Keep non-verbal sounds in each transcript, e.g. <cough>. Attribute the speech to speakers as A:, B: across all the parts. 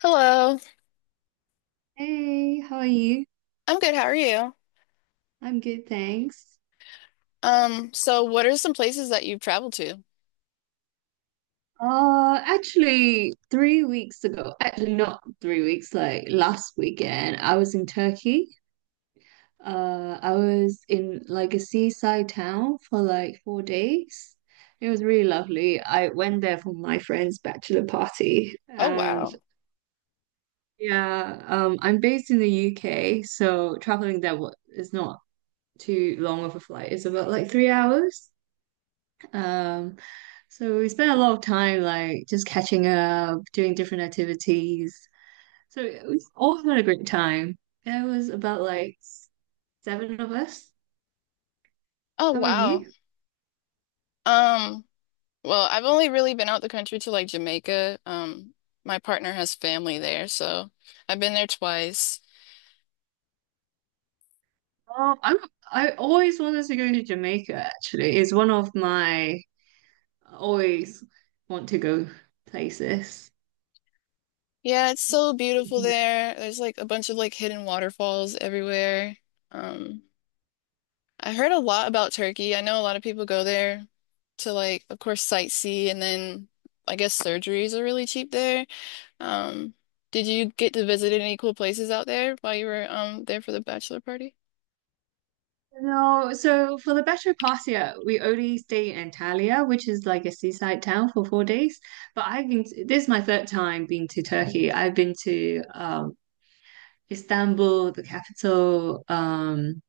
A: Hello.
B: Hey, how are you?
A: I'm good. How are you?
B: I'm good, thanks.
A: So what are some places that you've traveled to?
B: Actually, 3 weeks ago, actually not 3 weeks, like last weekend, I was in Turkey. I was in like a seaside town for like 4 days. It was really lovely. I went there for my friend's bachelor party,
A: Oh
B: and
A: wow.
B: yeah, I'm based in the UK, so traveling there is not too long of a flight. It's about like 3 hours. Um, so we spent a lot of time like just catching up, doing different activities. So we all had a great time. There was about like seven of us.
A: Oh
B: How about
A: wow.
B: you?
A: Um, well, I've only really been out the country to like Jamaica. My partner has family there, so I've been there twice.
B: Oh, I always wanted to go to Jamaica actually. It's one of my always want to go places.
A: Yeah, it's so beautiful there. There's like a bunch of like hidden waterfalls everywhere. Um, I heard a lot about Turkey. I know a lot of people go there to like, of course, sightsee and then I guess surgeries are really cheap there. Um, did you get to visit any cool places out there while you were there for the bachelor party?
B: No, so for the better part year, we only stay in Antalya, which is like a seaside town for 4 days. But I've been this is my third time being to Turkey. I've been to Istanbul, the capital,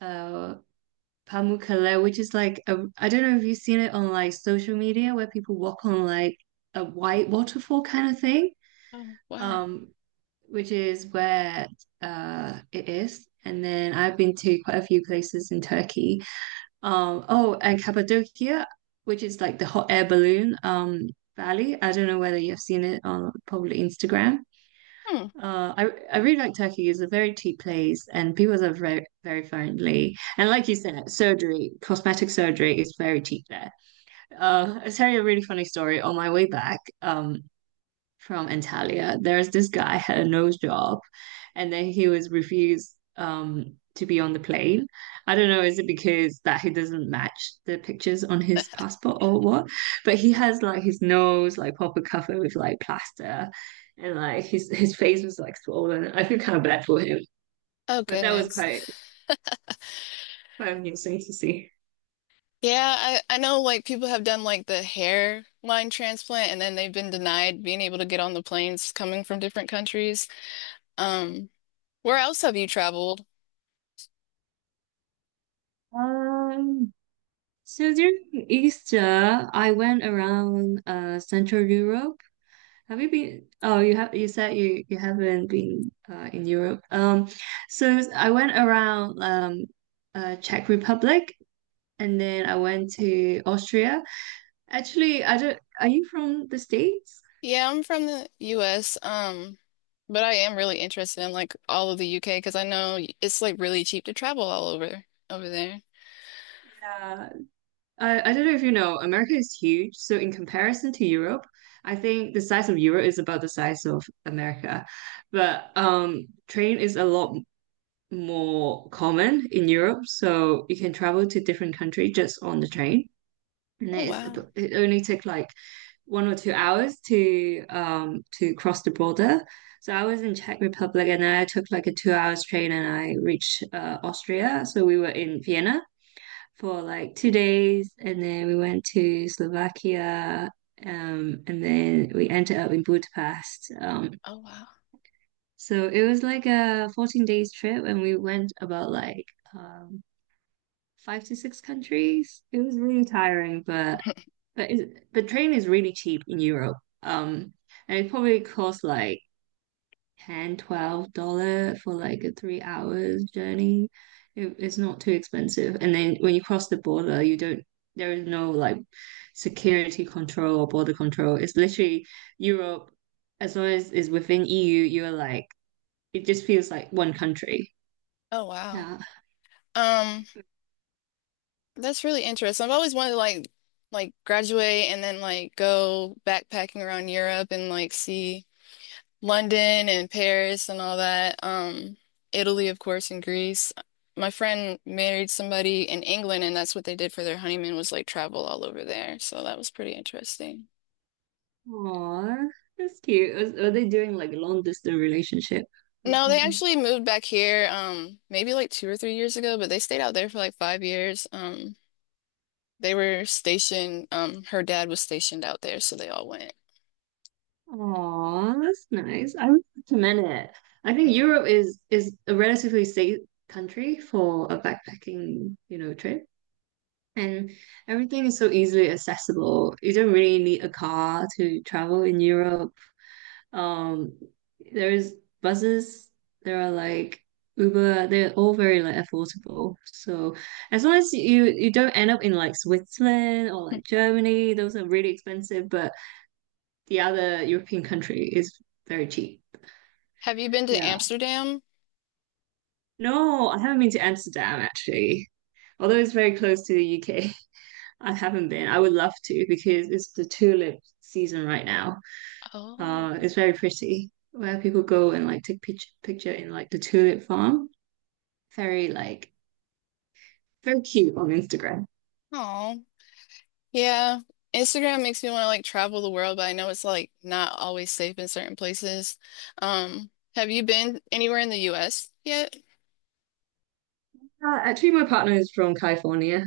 B: uh, Pamukkale, which is like a, I don't know if you've seen it on like social media where people walk on like a white waterfall kind of thing,
A: Oh, wow.
B: um, which is where it is. And then I've been to quite a few places in Turkey. Oh, and Cappadocia, which is like the hot air balloon valley. I don't know whether you've seen it on probably Instagram.
A: Hmm.
B: I really like Turkey. It's a very cheap place, and people are very friendly. And like you said, surgery, cosmetic surgery is very cheap there. I'll tell you a really funny story. On my way back, from Antalya. There's this guy had a nose job, and then he was refused to be on the plane. I don't know, is it because that he doesn't match the pictures on his passport or what? But he has like his nose like proper covered with like plaster, and like his face was like swollen. I feel kind of bad for him,
A: Oh
B: but that was
A: goodness.
B: quite amusing to see.
A: Yeah, I know like people have done like the hair line transplant and then they've been denied being able to get on the planes coming from different countries. Um, where else have you traveled?
B: Um. So during Easter, I went around Central Europe. Have you been? Oh, you have. You said you haven't been in Europe. So I went around Czech Republic, and then I went to Austria. Actually, I don't. Are you from the States?
A: Yeah, I'm from the US. But I am really interested in like all of the UK because I know it's like really cheap to travel all over there.
B: Yeah. I don't know if you know. America is huge, so in comparison to Europe, I think the size of Europe is about the size of America, but train is a lot more common in Europe, so you can travel to different countries just on the train. and
A: Oh
B: it is
A: wow.
B: it only took like 1 or 2 hours to cross the border. So I was in Czech Republic and then I took like a 2 hours train and I reached Austria. So we were in Vienna for like 2 days and then we went to Slovakia and then we ended up in Budapest.
A: Oh wow.
B: So it was like a 14 days trip and we went about like um 5 to 6 countries. It was really tiring, but the train is really cheap in Europe. Um, and it probably costs like $10 for like a 3 hours journey. It's not too expensive. And then when you cross the border, you don't, there is no like security control or border control. It's literally Europe, as long as it's within EU, you're like, it just feels like one country.
A: Oh wow.
B: Yeah.
A: Um, that's really interesting. I've always wanted to like graduate and then like go backpacking around Europe and like see London and Paris and all that. Italy, of course, and Greece. My friend married somebody in England and that's what they did for their honeymoon was like travel all over there. So that was pretty interesting.
B: Aww, that's cute. Are they doing like long distance relationship or
A: No, they
B: something?
A: actually moved back here maybe like 2 or 3 years ago, but they stayed out there for like 5 years. They were stationed, her dad was stationed out there, so they all went.
B: Oh, that's nice. I would recommend it. I think
A: Mm-mm.
B: Europe is a relatively safe country for a backpacking, you know, trip. And everything is so easily accessible. You don't really need a car to travel in Europe. Um, there's buses, there are like Uber, they're all very like affordable. So as long as you don't end up in like Switzerland or like
A: <laughs>
B: Germany, those are really expensive, but the other European country is very cheap.
A: Have you been to
B: Yeah.
A: Amsterdam?
B: No, I haven't been to Amsterdam actually. Although it's very close to the UK, <laughs> I haven't been. I would love to because it's the tulip season right now.
A: Oh,
B: It's very pretty where people go and like take picture in like the tulip farm. Very like very cute on Instagram.
A: oh, yeah. Instagram makes me want to like travel the world, but I know it's like not always safe in certain places. Um, have you been anywhere in the US yet?
B: Actually, my partner is from California,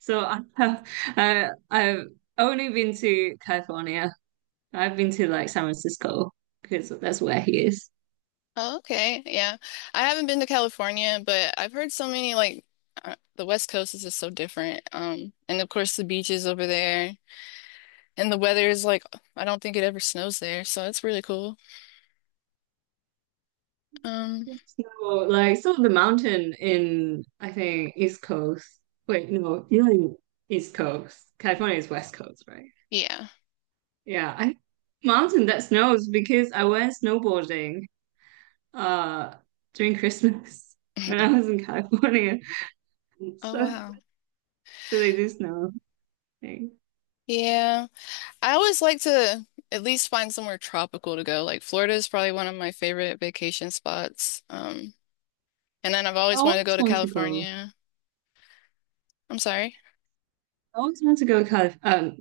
B: so <laughs> I've only been to California. I've been to like San Francisco because that's where he is.
A: Oh, okay. Yeah. I haven't been to California, but I've heard so many like the West Coast is just so different. And of course the beaches over there and the weather is like I don't think it ever snows there, so it's really cool. Um,
B: So, so the mountain in, I think, East Coast. Wait, no, you're in East Coast. California is West Coast, right?
A: yeah. <laughs>
B: Yeah, I mountain that snows because I went snowboarding uh during Christmas <laughs> when I was in California. <laughs>
A: Oh
B: So,
A: wow.
B: so they do snow thing.
A: Yeah. I always like to at least find somewhere tropical to go. Like Florida is probably one of my favorite vacation spots. And then I've
B: I
A: always wanted to go
B: always
A: to
B: want to go.
A: California. I'm sorry.
B: I always want to go to Calif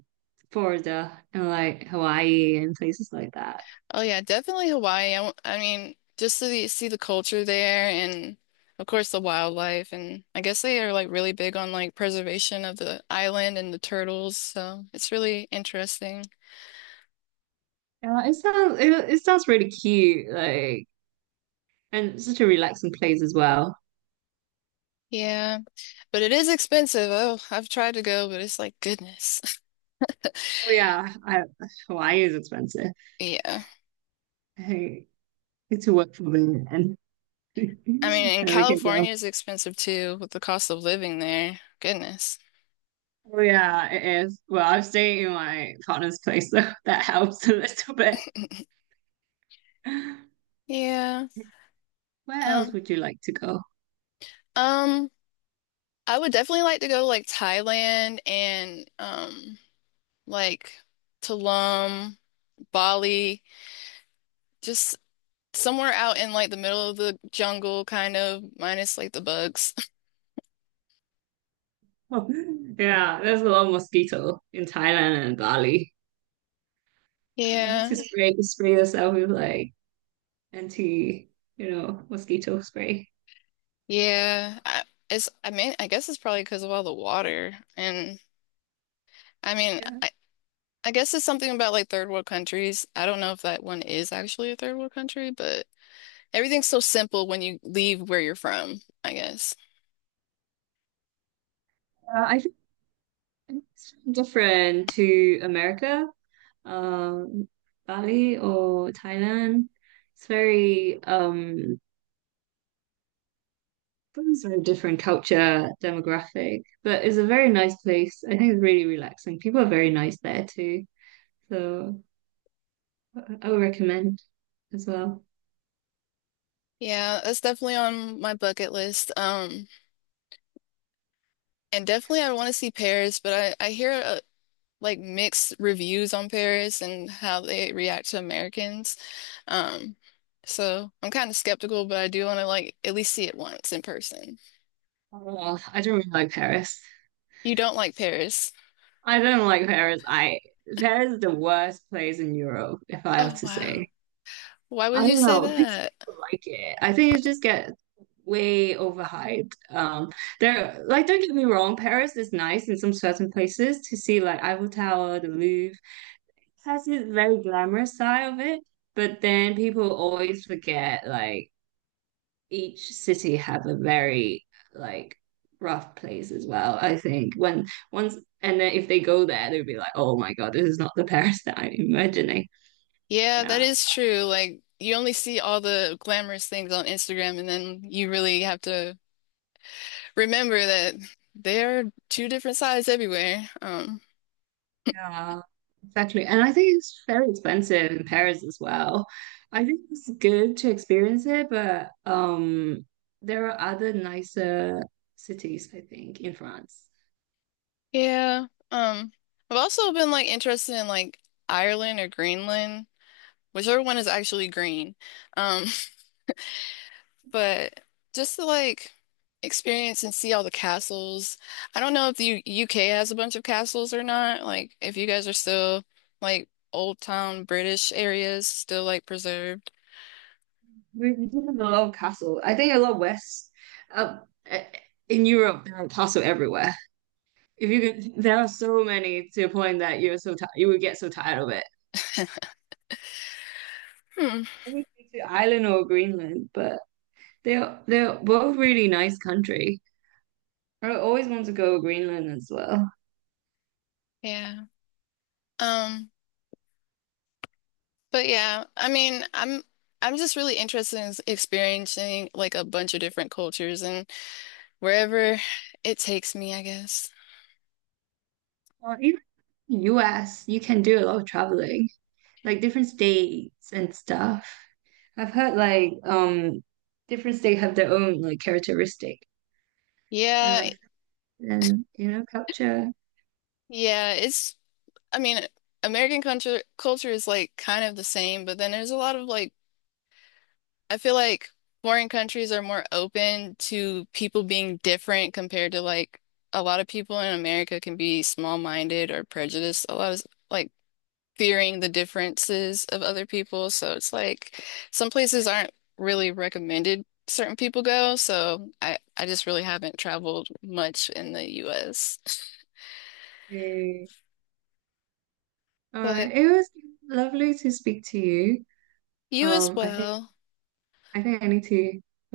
B: Florida and like Hawaii and places like that.
A: Oh yeah, definitely Hawaii. I mean, just to see the culture there and of course the wildlife and I guess they are like really big on like preservation of the island and the turtles, so it's really interesting.
B: Yeah, it sounds really cute. Like. And such a relaxing place as well.
A: Yeah, but it is expensive. Oh, I've tried to go, but it's like goodness. <laughs>
B: Oh yeah, I, Hawaii is expensive.
A: Yeah.
B: I need to work for it, and
A: I mean,
B: <laughs>
A: and
B: there we can go.
A: California is expensive too with the cost of living there. Goodness.
B: Oh yeah, it is. Well, I'm staying in my partner's place, so <laughs> that helps a little bit. Where
A: Yeah.
B: else
A: Um,
B: would you like to go?
A: um, I would definitely like to go to like Thailand and like Tulum, Bali, just somewhere out in like the middle of the jungle, kind of, minus like the bugs. <laughs>
B: <laughs> yeah, there's a lot of mosquito in Thailand and Bali. It's
A: Yeah,
B: just spray yourself with like anti, you know, mosquito spray.
A: yeah. I mean, I guess it's probably because of all the water. And I mean,
B: Yeah,
A: I guess it's something about like third world countries. I don't know if that one is actually a third world country, but everything's so simple when you leave where you're from, I guess.
B: I think it's different to America. um, Bali or Thailand. It's very um, it's a very different culture, demographic, but it's a very nice place. I think it's really relaxing. People are very nice there too, so I would recommend as well.
A: Yeah, that's definitely on my bucket list. And definitely I want to see Paris, but I hear like mixed reviews on Paris and how they react to Americans. Um, so I'm kind of skeptical, but I do want to like at least see it once in person.
B: Oh, I don't really like Paris.
A: You don't like Paris.
B: I don't like Paris. I Paris is the worst place in Europe, if I have
A: Oh
B: to
A: wow.
B: say.
A: Why would
B: I
A: you
B: don't
A: say
B: know. <laughs> These
A: that?
B: People like it. I think it just gets way overhyped. There, like, don't get me wrong, Paris is nice in some certain places to see, like Eiffel Tower, the Louvre. It has this very glamorous side of it, but then people always forget, like, each city have a very like rough place as well. I think when once and then if they go there, they'll be like, oh my God, this is not the Paris that I'm imagining.
A: Yeah, that
B: Yeah.
A: is true. Like you only see all the glamorous things on Instagram and then you really have to remember that there are two different sides everywhere.
B: Yeah, exactly. And I think it's very expensive in Paris as well. I think it's good to experience it, but there are other nicer cities, I think, in France.
A: Yeah. I've also been like interested in like Ireland or Greenland, whichever one is actually green. Um, <laughs> but just to like experience and see all the castles. I don't know if the U UK has a bunch of castles or not. Like if you guys are still like old town British areas still like preserved.
B: We do have a lot of castle. I think a lot west, uh, eh, in Europe, there are castle everywhere. If you could, there are so many to a point that you're so tired, you would get so tired of it.
A: Hmm.
B: I to Ireland or Greenland, but they're both really nice country. I always want to go to Greenland as well.
A: Yeah. Um, but yeah, I mean, I'm just really interested in experiencing like a bunch of different cultures and wherever it takes me, I guess.
B: Or even US, you can do a lot of traveling, like different states and stuff. I've heard like different states have their own like characteristic and
A: Yeah,
B: culture.
A: yeah, it's I mean, American culture is like kind of the same, but then there's a lot of like I feel like foreign countries are more open to people being different compared to like a lot of people in America can be small-minded or prejudiced. A lot of like fearing the differences of other people, so it's like some places aren't really recommended certain people go, so I just really haven't traveled much in the US.
B: Okay. All right.
A: But
B: It was lovely to speak to you.
A: you as
B: Um, I think
A: well.
B: I think I need to.